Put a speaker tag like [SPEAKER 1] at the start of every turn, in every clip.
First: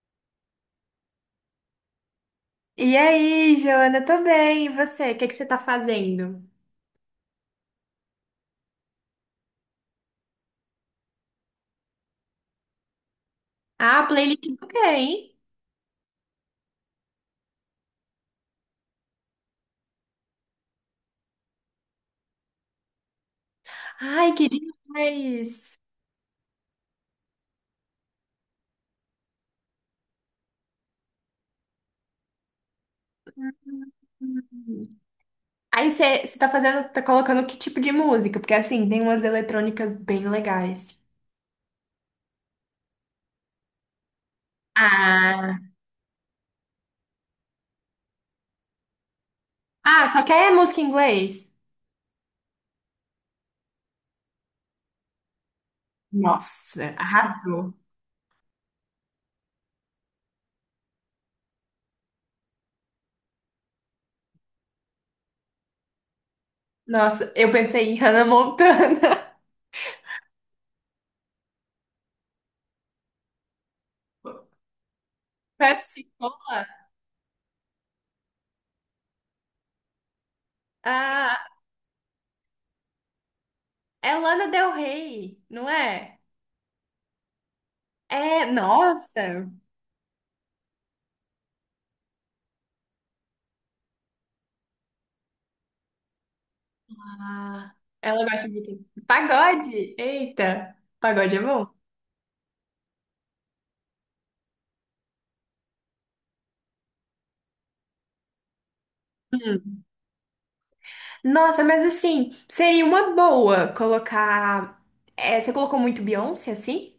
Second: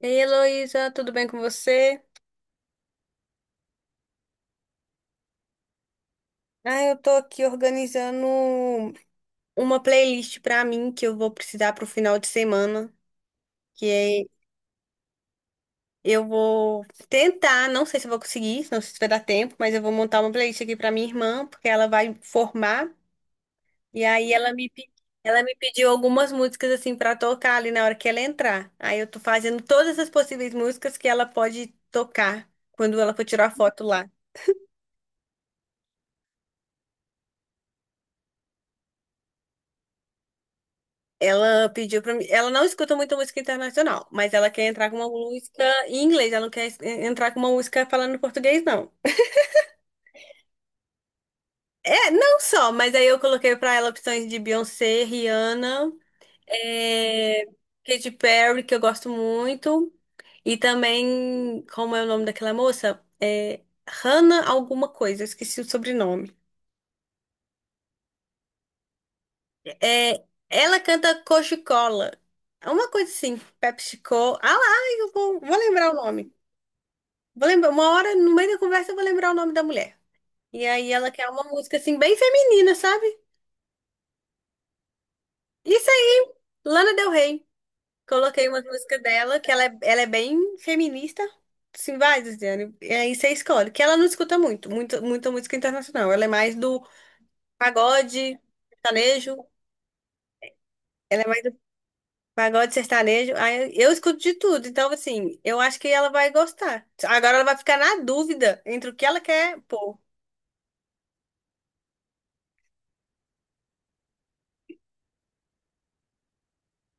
[SPEAKER 1] Ei, Heloísa, tudo bem com você?
[SPEAKER 2] E aí, Joana, tô bem. E você? O que que você tá fazendo?
[SPEAKER 1] Eu tô aqui organizando uma playlist pra mim que eu vou precisar pro final de semana, que
[SPEAKER 2] Ah,
[SPEAKER 1] é-
[SPEAKER 2] playlist do quê, hein?
[SPEAKER 1] eu vou tentar, não sei se eu vou conseguir, não sei se vai dar tempo, mas eu vou montar uma playlist aqui pra minha irmã, porque ela vai formar, e aí
[SPEAKER 2] Ai, que
[SPEAKER 1] ela me
[SPEAKER 2] demais!
[SPEAKER 1] pediu algumas músicas assim pra tocar ali na hora que ela entrar. Aí eu tô fazendo todas as possíveis músicas que ela pode tocar quando ela for tirar foto lá.
[SPEAKER 2] Hum. Aí você tá fazendo, tá colocando que tipo de música? Porque assim, tem umas eletrônicas bem legais.
[SPEAKER 1] Ela pediu pra mim. Ela não escuta muita música internacional, mas ela quer entrar com uma
[SPEAKER 2] Ah,
[SPEAKER 1] música em inglês. Ela não quer entrar com uma música falando em português, não.
[SPEAKER 2] ah, só quer música em inglês?
[SPEAKER 1] É, não só, mas aí eu coloquei pra ela opções de Beyoncé, Rihanna,
[SPEAKER 2] Nossa,
[SPEAKER 1] é,
[SPEAKER 2] arrasou.
[SPEAKER 1] Katy Perry, que eu gosto muito. E também, como é o nome daquela moça? Hannah alguma coisa, eu esqueci o sobrenome.
[SPEAKER 2] Nossa, eu pensei em Hannah Montana.
[SPEAKER 1] É, ela canta Coca-Cola. É uma coisa assim, PepsiCo. Ah lá, vou lembrar o
[SPEAKER 2] Pepsi
[SPEAKER 1] nome.
[SPEAKER 2] Cola?
[SPEAKER 1] Vou lembrar, uma hora, no meio da conversa, eu vou lembrar o nome da mulher. E aí ela quer
[SPEAKER 2] Ah,
[SPEAKER 1] uma música assim, bem feminina, sabe?
[SPEAKER 2] é Lana Del Rey, não
[SPEAKER 1] Isso
[SPEAKER 2] é?
[SPEAKER 1] aí, Lana Del Rey.
[SPEAKER 2] É,
[SPEAKER 1] Coloquei uma música dela,
[SPEAKER 2] nossa.
[SPEAKER 1] ela é bem feminista. Sim, vai, Luciane. E aí você escolhe. Que ela não escuta muito, muito, muita música internacional. Ela é mais do
[SPEAKER 2] Ah, ela
[SPEAKER 1] pagode,
[SPEAKER 2] gosta de quê?
[SPEAKER 1] sertanejo.
[SPEAKER 2] Pagode? Eita,
[SPEAKER 1] Ela é
[SPEAKER 2] pagode é
[SPEAKER 1] mais do
[SPEAKER 2] bom.
[SPEAKER 1] pagode sertanejo. Aí eu escuto de tudo. Então, assim, eu acho que ela vai gostar. Agora ela vai ficar na dúvida entre o que ela quer
[SPEAKER 2] Hum.
[SPEAKER 1] pôr.
[SPEAKER 2] Nossa, mas assim, seria uma boa colocar. É, você colocou muito Beyoncé, assim?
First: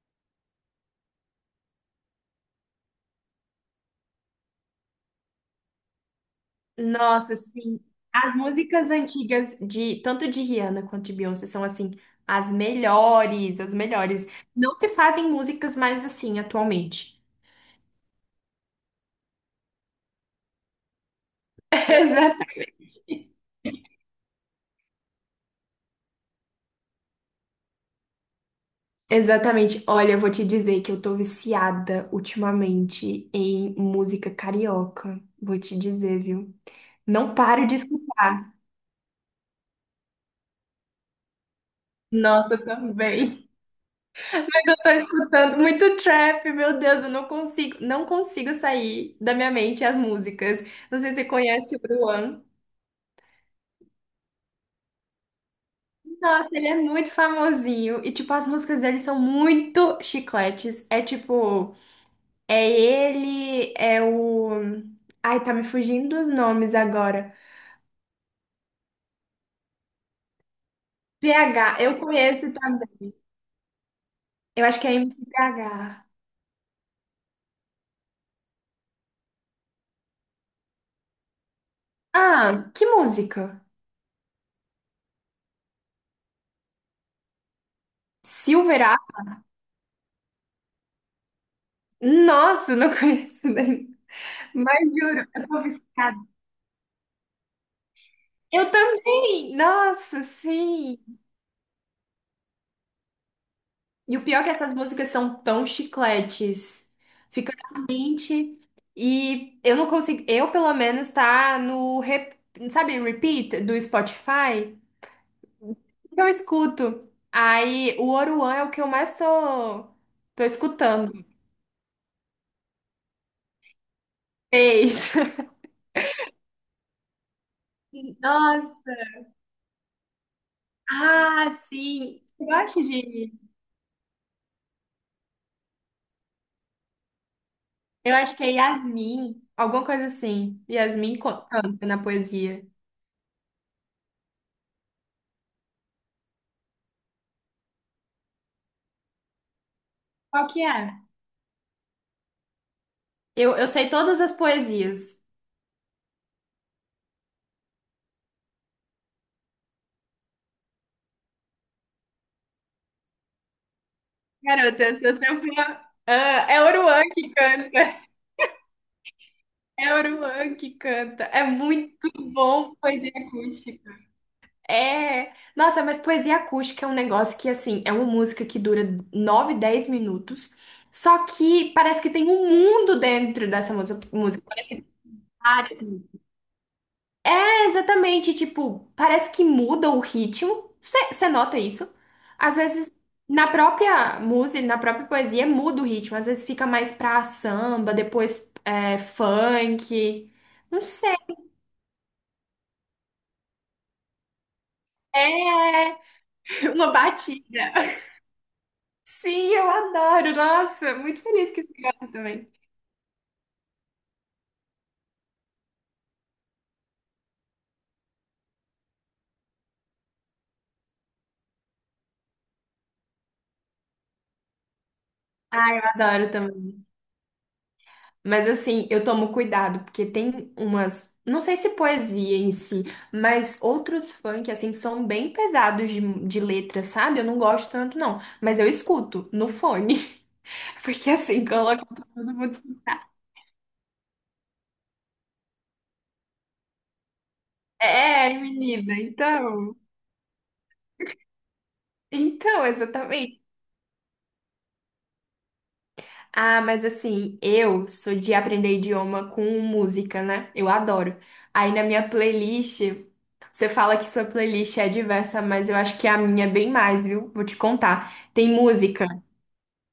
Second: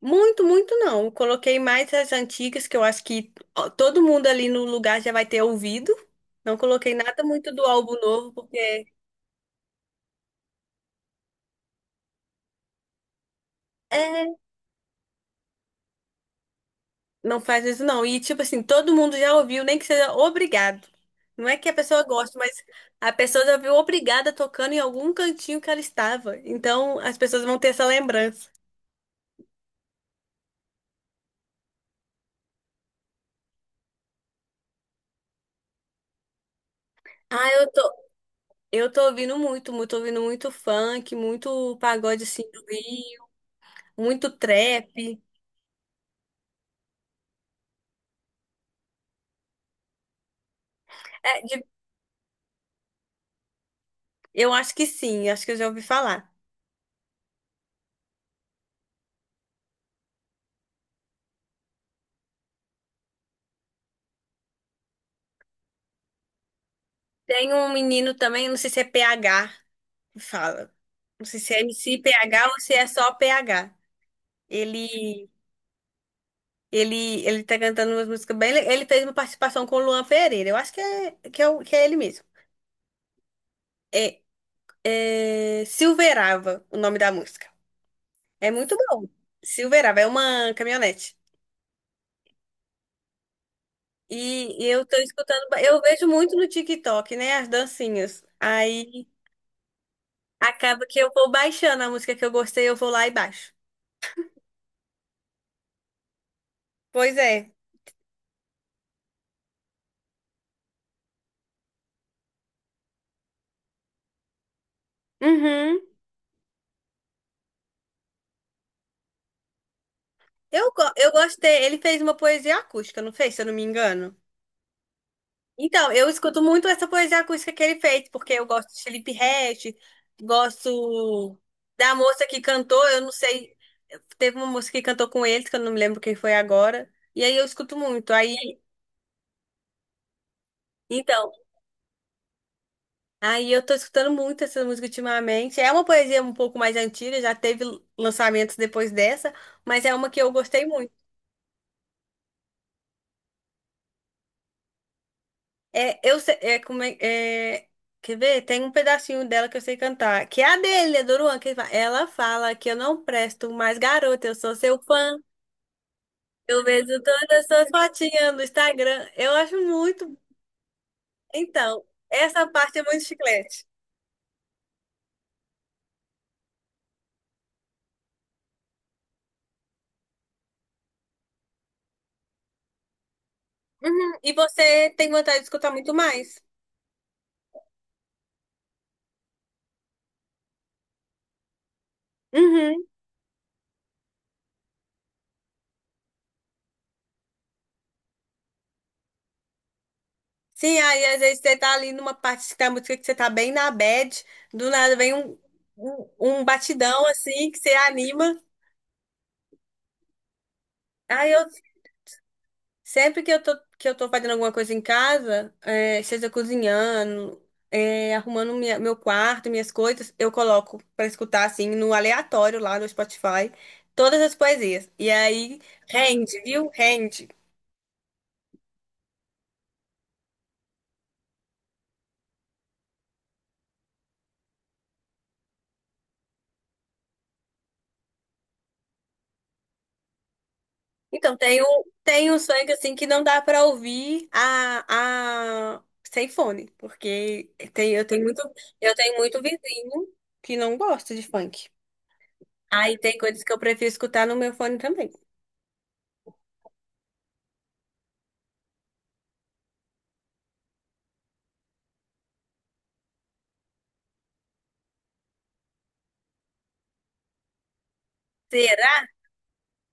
[SPEAKER 1] Muito, muito não. Eu coloquei mais as antigas, que eu acho que ó, todo mundo ali no lugar já vai ter ouvido. Não coloquei nada
[SPEAKER 2] Nossa,
[SPEAKER 1] muito do
[SPEAKER 2] assim,
[SPEAKER 1] álbum novo,
[SPEAKER 2] as
[SPEAKER 1] porque
[SPEAKER 2] músicas antigas de tanto de Rihanna quanto de Beyoncé são assim as melhores, as melhores.
[SPEAKER 1] é,
[SPEAKER 2] Não se fazem músicas mais assim atualmente.
[SPEAKER 1] não faz isso não. E tipo assim, todo mundo já ouviu, nem que seja obrigado. Não é que a pessoa goste, mas a pessoa já viu obrigada tocando em algum cantinho que ela estava. Então as pessoas vão ter essa lembrança.
[SPEAKER 2] Exatamente. Olha, eu vou te dizer que eu tô viciada ultimamente em música carioca. Vou te dizer, viu? Não
[SPEAKER 1] Ah,
[SPEAKER 2] paro
[SPEAKER 1] eu
[SPEAKER 2] de
[SPEAKER 1] tô,
[SPEAKER 2] escutar.
[SPEAKER 1] eu tô ouvindo muito, muito, ouvindo muito funk, muito pagode assim
[SPEAKER 2] Nossa,
[SPEAKER 1] do
[SPEAKER 2] eu
[SPEAKER 1] Rio,
[SPEAKER 2] também.
[SPEAKER 1] muito
[SPEAKER 2] Mas eu tô
[SPEAKER 1] trap.
[SPEAKER 2] escutando muito trap, meu Deus, eu não consigo, não consigo sair da minha mente as músicas. Não sei se você
[SPEAKER 1] É,
[SPEAKER 2] conhece o Bruan.
[SPEAKER 1] Eu acho que sim, acho que eu já ouvi falar.
[SPEAKER 2] Nossa, ele é muito famosinho e tipo as músicas dele são muito chicletes. É tipo, é ele, é o ai, tá me fugindo dos nomes agora.
[SPEAKER 1] Tem um menino também, não sei se é PH, que fala. Não sei se é
[SPEAKER 2] PH,
[SPEAKER 1] MC
[SPEAKER 2] eu
[SPEAKER 1] PH
[SPEAKER 2] conheço
[SPEAKER 1] ou se é só
[SPEAKER 2] também.
[SPEAKER 1] PH.
[SPEAKER 2] Eu acho que é
[SPEAKER 1] Ele,
[SPEAKER 2] MCPH.
[SPEAKER 1] ele tá cantando umas músicas bem. Ele fez uma participação com o Luan Pereira. Eu acho que é ele mesmo.
[SPEAKER 2] Ah, que música?
[SPEAKER 1] É, é Silverava, o nome da música. É muito
[SPEAKER 2] Silver A?
[SPEAKER 1] bom. Silverava, é uma caminhonete.
[SPEAKER 2] Nossa, não conheço nem.
[SPEAKER 1] E eu
[SPEAKER 2] Mas
[SPEAKER 1] tô
[SPEAKER 2] juro, eu
[SPEAKER 1] escutando,
[SPEAKER 2] tô
[SPEAKER 1] eu vejo
[SPEAKER 2] viciada.
[SPEAKER 1] muito no TikTok, né, as dancinhas.
[SPEAKER 2] Eu
[SPEAKER 1] Aí
[SPEAKER 2] também! Nossa,
[SPEAKER 1] acaba que
[SPEAKER 2] sim!
[SPEAKER 1] eu vou baixando a música que eu gostei, eu vou lá e baixo.
[SPEAKER 2] E o pior é que essas músicas são tão chicletes.
[SPEAKER 1] Pois é.
[SPEAKER 2] Fica na mente. E eu não consigo. Eu, pelo menos, tá no sabe, repeat do Spotify?
[SPEAKER 1] Uhum.
[SPEAKER 2] Que eu escuto. Aí o Oruan é o que eu mais tô
[SPEAKER 1] Eu
[SPEAKER 2] escutando.
[SPEAKER 1] gostei. Ele fez uma poesia acústica, não fez, se eu não me engano?
[SPEAKER 2] Fez.
[SPEAKER 1] Então, eu escuto muito essa poesia acústica que ele fez, porque eu gosto de
[SPEAKER 2] Nossa.
[SPEAKER 1] Felipe Ret, gosto
[SPEAKER 2] Ah,
[SPEAKER 1] da
[SPEAKER 2] sim.
[SPEAKER 1] moça que
[SPEAKER 2] Eu gosto
[SPEAKER 1] cantou, eu não
[SPEAKER 2] de.
[SPEAKER 1] sei. Teve uma moça que cantou com eles, que eu não me lembro quem foi agora. E aí eu escuto muito.
[SPEAKER 2] Eu
[SPEAKER 1] Aí,
[SPEAKER 2] acho que é Yasmin, alguma coisa assim. Yasmin
[SPEAKER 1] então.
[SPEAKER 2] canta na poesia.
[SPEAKER 1] Aí eu tô escutando muito essa música ultimamente. É uma poesia um pouco mais antiga, já teve lançamentos depois dessa, mas é uma que eu
[SPEAKER 2] Qual que
[SPEAKER 1] gostei muito.
[SPEAKER 2] é? Eu sei todas as poesias.
[SPEAKER 1] É, eu sei, é, como é, é- quer ver? Tem um pedacinho dela que eu sei cantar, que é a dele, é do Luan, ela fala que eu não presto mais garota, eu sou seu
[SPEAKER 2] Garota, eu
[SPEAKER 1] fã.
[SPEAKER 2] sou seu fã. Ah, é
[SPEAKER 1] Eu vejo
[SPEAKER 2] Oruan que
[SPEAKER 1] todas as suas
[SPEAKER 2] canta.
[SPEAKER 1] fotinhas no Instagram. Eu acho
[SPEAKER 2] É
[SPEAKER 1] muito.
[SPEAKER 2] Oruan que canta. É
[SPEAKER 1] Então,
[SPEAKER 2] muito
[SPEAKER 1] essa
[SPEAKER 2] bom
[SPEAKER 1] parte é muito
[SPEAKER 2] poesia
[SPEAKER 1] chiclete.
[SPEAKER 2] acústica. É, nossa, mas poesia acústica é um negócio que, assim, é uma música que dura 9, 10 minutos, só que parece que tem um mundo dentro dessa
[SPEAKER 1] Uhum. E
[SPEAKER 2] música, parece que tem
[SPEAKER 1] você tem vontade de escutar
[SPEAKER 2] várias.
[SPEAKER 1] muito mais?
[SPEAKER 2] É exatamente, tipo, parece que muda o ritmo, você nota isso? Às
[SPEAKER 1] Uhum.
[SPEAKER 2] vezes, na própria música, na própria poesia, muda o ritmo, às vezes fica mais pra samba, depois é, funk,
[SPEAKER 1] Sim,
[SPEAKER 2] não
[SPEAKER 1] aí
[SPEAKER 2] sei,
[SPEAKER 1] às vezes você tá ali numa parte da música que você tá bem na bad, do nada vem
[SPEAKER 2] é
[SPEAKER 1] um
[SPEAKER 2] uma
[SPEAKER 1] batidão assim que você
[SPEAKER 2] batida.
[SPEAKER 1] anima.
[SPEAKER 2] Sim, eu adoro. Nossa, muito
[SPEAKER 1] Aí eu
[SPEAKER 2] feliz que você gosta também.
[SPEAKER 1] sempre que eu tô fazendo alguma coisa em casa, é, seja cozinhando, é, arrumando meu quarto, minhas coisas, eu coloco pra escutar assim no aleatório lá no Spotify todas as poesias. E aí
[SPEAKER 2] Eu adoro
[SPEAKER 1] rende, viu?
[SPEAKER 2] também.
[SPEAKER 1] Rende.
[SPEAKER 2] Mas assim, eu tomo cuidado, porque tem umas, não sei se poesia em si, mas outros funk, assim, que são bem pesados de letra, sabe? Eu não gosto tanto, não. Mas eu escuto no fone, porque
[SPEAKER 1] Então,
[SPEAKER 2] assim, coloca pra
[SPEAKER 1] tem
[SPEAKER 2] todo
[SPEAKER 1] um
[SPEAKER 2] mundo
[SPEAKER 1] funk assim que
[SPEAKER 2] escutar.
[SPEAKER 1] não dá pra ouvir a... sem fone, porque tem,
[SPEAKER 2] É, menina,
[SPEAKER 1] eu tenho muito
[SPEAKER 2] então.
[SPEAKER 1] vizinho que não gosta de funk.
[SPEAKER 2] Então,
[SPEAKER 1] Aí tem
[SPEAKER 2] exatamente.
[SPEAKER 1] coisas que eu prefiro escutar no meu fone também.
[SPEAKER 2] Ah, mas assim, eu sou de aprender idioma com música, né? Eu adoro. Aí na minha playlist, você fala que sua playlist é diversa, mas eu acho que a minha é bem mais, viu? Vou te contar. Tem
[SPEAKER 1] Será?
[SPEAKER 2] música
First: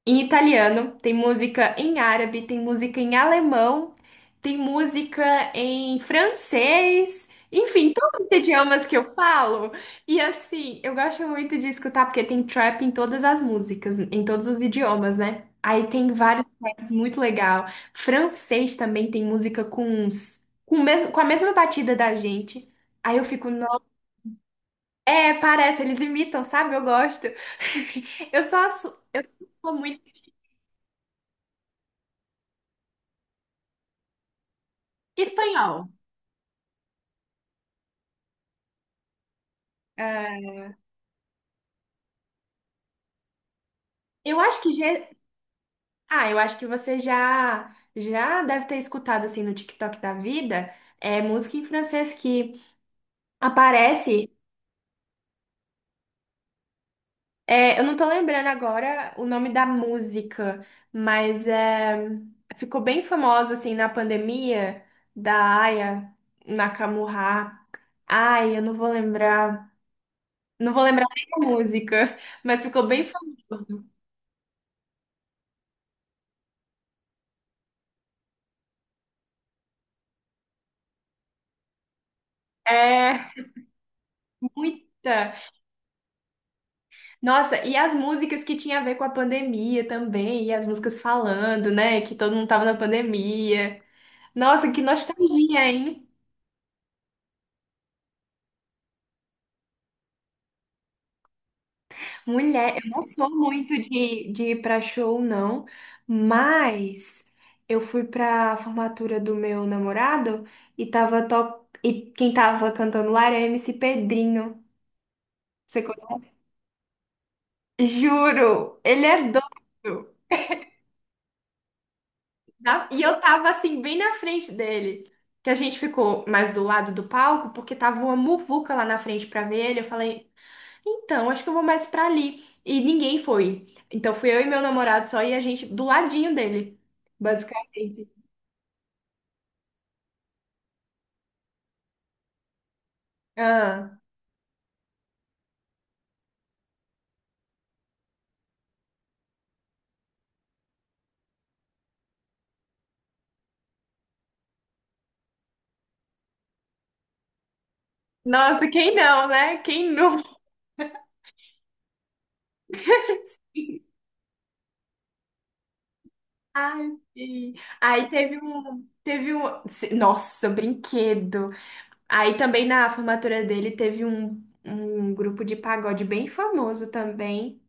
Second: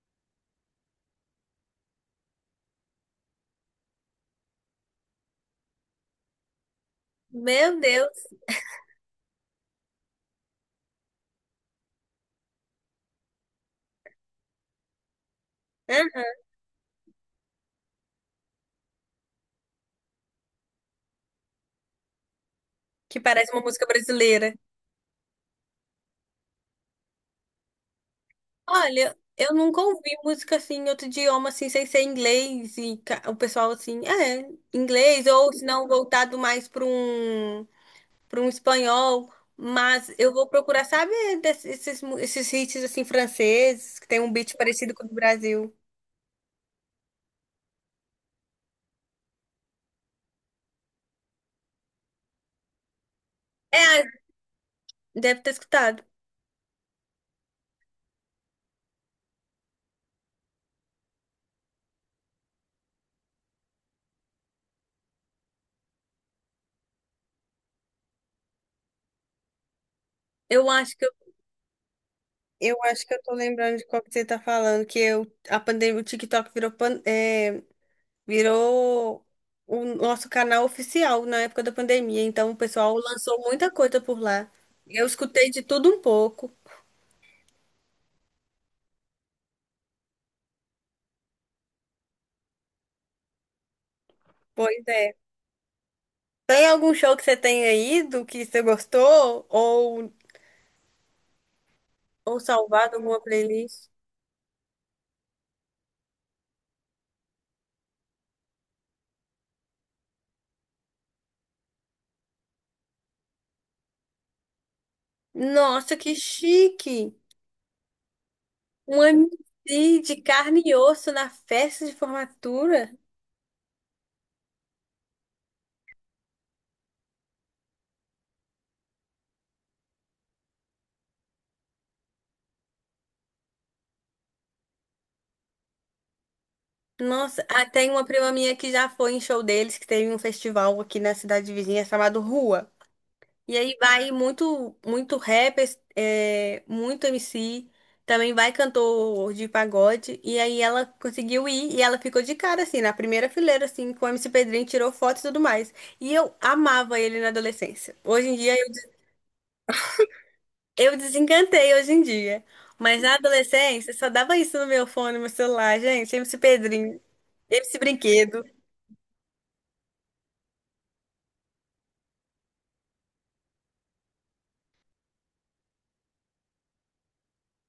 [SPEAKER 2] em italiano, tem música em árabe, tem música em alemão, tem música em francês,
[SPEAKER 1] Meu
[SPEAKER 2] enfim,
[SPEAKER 1] Deus.
[SPEAKER 2] todos os idiomas que eu falo. E assim, eu gosto muito de escutar porque tem trap em todas as músicas, em todos os idiomas, né? Aí tem
[SPEAKER 1] Aham.
[SPEAKER 2] vários traps muito legal. Francês também tem música com uns, com, o mesmo, com a mesma batida da gente. Aí
[SPEAKER 1] Que
[SPEAKER 2] eu fico,
[SPEAKER 1] parece uma
[SPEAKER 2] nossa,
[SPEAKER 1] música brasileira.
[SPEAKER 2] parece, eles imitam, sabe? Eu gosto. Eu só sou,
[SPEAKER 1] Olha,
[SPEAKER 2] eu
[SPEAKER 1] eu
[SPEAKER 2] sou
[SPEAKER 1] nunca
[SPEAKER 2] muito
[SPEAKER 1] ouvi música assim em outro idioma, assim, sem ser inglês e o pessoal assim, "Ah, é, inglês, ou se não
[SPEAKER 2] espanhol.
[SPEAKER 1] voltado mais para um. Para um espanhol, mas eu vou
[SPEAKER 2] Ah,
[SPEAKER 1] procurar, sabe, esses hits assim franceses, que tem um
[SPEAKER 2] eu
[SPEAKER 1] beat
[SPEAKER 2] acho que já...
[SPEAKER 1] parecido com o do Brasil.
[SPEAKER 2] ah, eu acho que você já deve ter escutado assim no TikTok da vida, é música em francês que
[SPEAKER 1] É,
[SPEAKER 2] aparece.
[SPEAKER 1] deve ter escutado.
[SPEAKER 2] Eu não tô lembrando agora o nome da música, mas ficou bem famosa assim na pandemia da Aya Nakamura. Ai, eu não vou lembrar,
[SPEAKER 1] Eu
[SPEAKER 2] não vou
[SPEAKER 1] acho que
[SPEAKER 2] lembrar
[SPEAKER 1] eu,
[SPEAKER 2] nem a música, mas
[SPEAKER 1] eu
[SPEAKER 2] ficou bem
[SPEAKER 1] acho que eu tô lembrando de
[SPEAKER 2] famosa.
[SPEAKER 1] qual que você tá falando, a pandemia, o TikTok virou, pan- é, virou o nosso canal oficial na época da pandemia, então o pessoal
[SPEAKER 2] É
[SPEAKER 1] lançou muita coisa por lá. Eu
[SPEAKER 2] muita.
[SPEAKER 1] escutei de tudo um pouco.
[SPEAKER 2] Nossa, e as músicas que tinha a ver com a pandemia também, e as músicas falando, né, que todo mundo tava na pandemia. Nossa,
[SPEAKER 1] Pois
[SPEAKER 2] que
[SPEAKER 1] é.
[SPEAKER 2] nostalgia, hein?
[SPEAKER 1] Tem algum show que você tenha ido que você gostou? Ou
[SPEAKER 2] Mulher, eu
[SPEAKER 1] salvado
[SPEAKER 2] não
[SPEAKER 1] alguma
[SPEAKER 2] sou muito
[SPEAKER 1] playlist.
[SPEAKER 2] de ir pra show, não, mas eu fui pra formatura do meu namorado e tava top, e quem tava cantando lá era MC Pedrinho. Você
[SPEAKER 1] Nossa, que
[SPEAKER 2] conhece?
[SPEAKER 1] chique!
[SPEAKER 2] Juro,
[SPEAKER 1] Um
[SPEAKER 2] ele é
[SPEAKER 1] MC
[SPEAKER 2] doido.
[SPEAKER 1] de carne e osso na festa de formatura.
[SPEAKER 2] E eu tava assim, bem na frente dele. Que a gente ficou mais do lado do palco, porque tava uma muvuca lá na frente pra ver ele. Eu falei, então, acho que eu vou mais pra ali. E ninguém foi. Então fui eu e meu namorado só e a gente do ladinho dele,
[SPEAKER 1] Nossa, ah, tem uma
[SPEAKER 2] basicamente.
[SPEAKER 1] prima minha que já foi em show deles, que teve um festival aqui na cidade vizinha chamado Rua. E aí
[SPEAKER 2] Ah.
[SPEAKER 1] vai muito, muito rap, é, muito MC, também vai cantor de pagode. E aí ela conseguiu ir e ela ficou de cara, assim, na primeira fileira, assim, com o MC Pedrinho, tirou foto e tudo mais. E eu amava ele na adolescência. Hoje em dia
[SPEAKER 2] Nossa, quem não, né? Quem nunca?
[SPEAKER 1] eu desencantei hoje em dia. Mas na adolescência só dava isso no meu fone, no meu celular, gente. MC
[SPEAKER 2] Ai,
[SPEAKER 1] Pedrinho,
[SPEAKER 2] sim.
[SPEAKER 1] MC
[SPEAKER 2] Aí teve
[SPEAKER 1] Brinquedo.
[SPEAKER 2] um, teve um, nossa, brinquedo. Aí também na formatura dele teve um grupo de pagode bem famoso também,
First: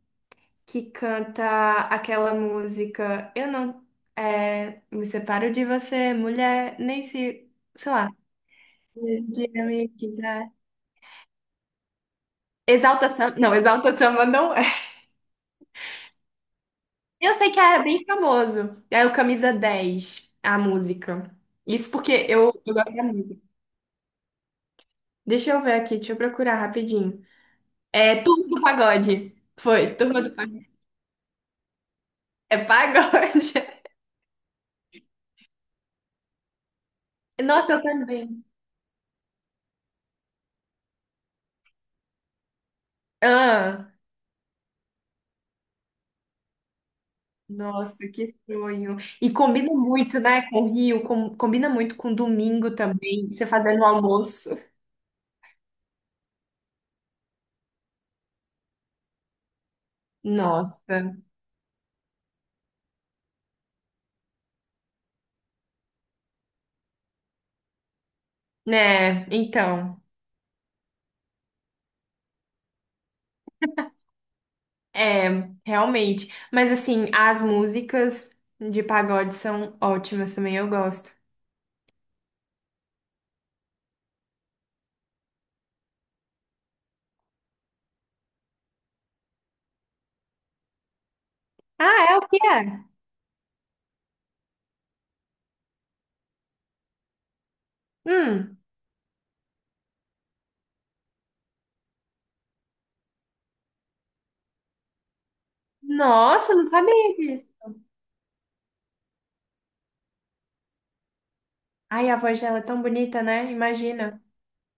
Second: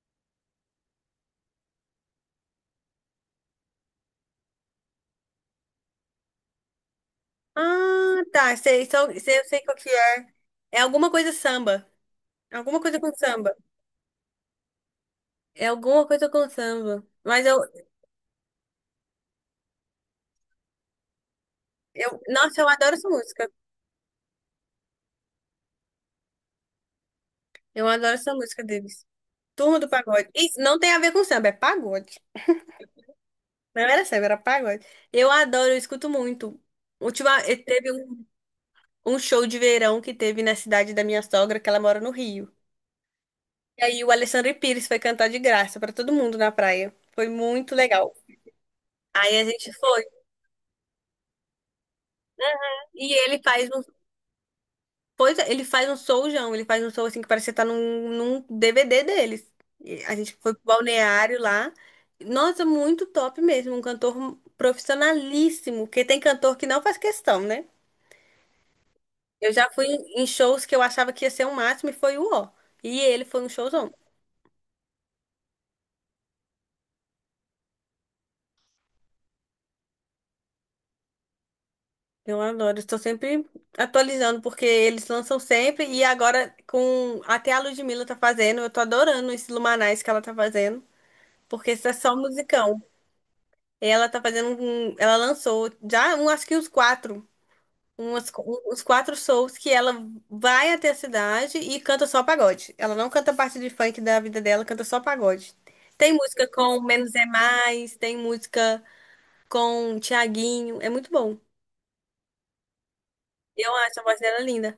[SPEAKER 2] que canta aquela música "Eu não me separo de você, mulher, nem se, sei lá,
[SPEAKER 1] Ah, tá.
[SPEAKER 2] se um
[SPEAKER 1] Sei, eu
[SPEAKER 2] dia
[SPEAKER 1] sei qual
[SPEAKER 2] me
[SPEAKER 1] que é.
[SPEAKER 2] quiser."
[SPEAKER 1] É alguma coisa samba. Alguma coisa com samba.
[SPEAKER 2] Exalta Samba não é.
[SPEAKER 1] É alguma coisa com samba.
[SPEAKER 2] Eu sei que era bem famoso. É o Camisa 10 a música. Isso porque eu,
[SPEAKER 1] Nossa, eu
[SPEAKER 2] eu gosto
[SPEAKER 1] adoro
[SPEAKER 2] da
[SPEAKER 1] essa
[SPEAKER 2] música.
[SPEAKER 1] música.
[SPEAKER 2] Deixa eu ver aqui, deixa eu procurar rapidinho.
[SPEAKER 1] Eu adoro
[SPEAKER 2] É
[SPEAKER 1] essa
[SPEAKER 2] Turma do
[SPEAKER 1] música deles.
[SPEAKER 2] Pagode.
[SPEAKER 1] Turma do
[SPEAKER 2] Foi, Turma
[SPEAKER 1] Pagode.
[SPEAKER 2] do
[SPEAKER 1] Isso
[SPEAKER 2] Pagode.
[SPEAKER 1] não tem a ver com samba, é pagode.
[SPEAKER 2] É pagode.
[SPEAKER 1] Não era samba, era pagode. Eu adoro, eu escuto muito. Última,
[SPEAKER 2] Nossa, eu
[SPEAKER 1] teve
[SPEAKER 2] também.
[SPEAKER 1] um show de verão que teve na cidade da minha sogra, que ela mora no Rio. E
[SPEAKER 2] Ah.
[SPEAKER 1] aí o Alexandre Pires foi cantar de graça pra todo mundo na praia. Foi muito
[SPEAKER 2] Nossa,
[SPEAKER 1] legal.
[SPEAKER 2] que sonho. E
[SPEAKER 1] Aí a
[SPEAKER 2] combina
[SPEAKER 1] gente foi.
[SPEAKER 2] muito, né, com o Rio, combina muito com domingo
[SPEAKER 1] E
[SPEAKER 2] também,
[SPEAKER 1] ele
[SPEAKER 2] você
[SPEAKER 1] faz
[SPEAKER 2] fazendo
[SPEAKER 1] um,
[SPEAKER 2] o almoço.
[SPEAKER 1] pois é, ele faz um showzão, ele faz um show assim que parece que você tá num DVD deles. E a gente foi pro
[SPEAKER 2] Nossa.
[SPEAKER 1] balneário lá. Nossa, muito top mesmo, um cantor profissionalíssimo, porque tem cantor que não faz questão, né?
[SPEAKER 2] Né?
[SPEAKER 1] Eu já fui
[SPEAKER 2] Então,
[SPEAKER 1] em shows que eu achava que ia ser o máximo e foi o ó. E ele foi um showzão.
[SPEAKER 2] realmente. Mas assim, as músicas de pagode são ótimas também, eu gosto.
[SPEAKER 1] Eu adoro, estou sempre atualizando, porque eles lançam sempre, e agora com até a Ludmilla tá fazendo, eu tô adorando esse Lumanais que ela tá fazendo, porque isso é
[SPEAKER 2] Ah,
[SPEAKER 1] só
[SPEAKER 2] é o que
[SPEAKER 1] musicão.
[SPEAKER 2] é?
[SPEAKER 1] Ela lançou já um, acho que uns quatro, umas,
[SPEAKER 2] Hum.
[SPEAKER 1] uns quatro shows que ela vai até a cidade e canta só pagode. Ela não canta parte de funk da vida dela, canta só pagode. Tem música
[SPEAKER 2] Nossa, não
[SPEAKER 1] com Menos
[SPEAKER 2] sabia
[SPEAKER 1] é
[SPEAKER 2] disso.
[SPEAKER 1] Mais, tem música com Tiaguinho, é muito bom.
[SPEAKER 2] Ai, a voz dela é tão bonita, né?
[SPEAKER 1] Eu acho a voz
[SPEAKER 2] Imagina.
[SPEAKER 1] dela linda.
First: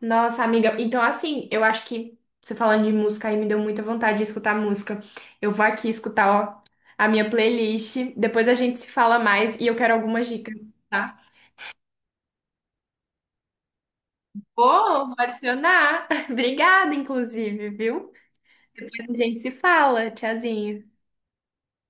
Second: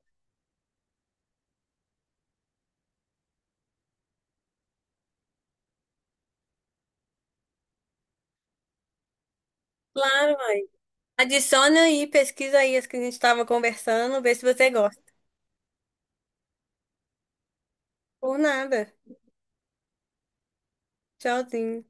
[SPEAKER 2] Nossa, amiga, então assim, eu acho que você falando de música aí me deu muita vontade de escutar música. Eu vou aqui escutar, ó, a minha playlist. Depois a gente se fala mais e eu quero algumas
[SPEAKER 1] Claro,
[SPEAKER 2] dicas, tá?
[SPEAKER 1] adiciona aí, pesquisa aí as que a gente estava conversando, vê se você gosta.
[SPEAKER 2] Vou adicionar. Obrigada, inclusive, viu?
[SPEAKER 1] Por nada.
[SPEAKER 2] Depois a gente se fala. Tchauzinho.
[SPEAKER 1] Tchauzinho.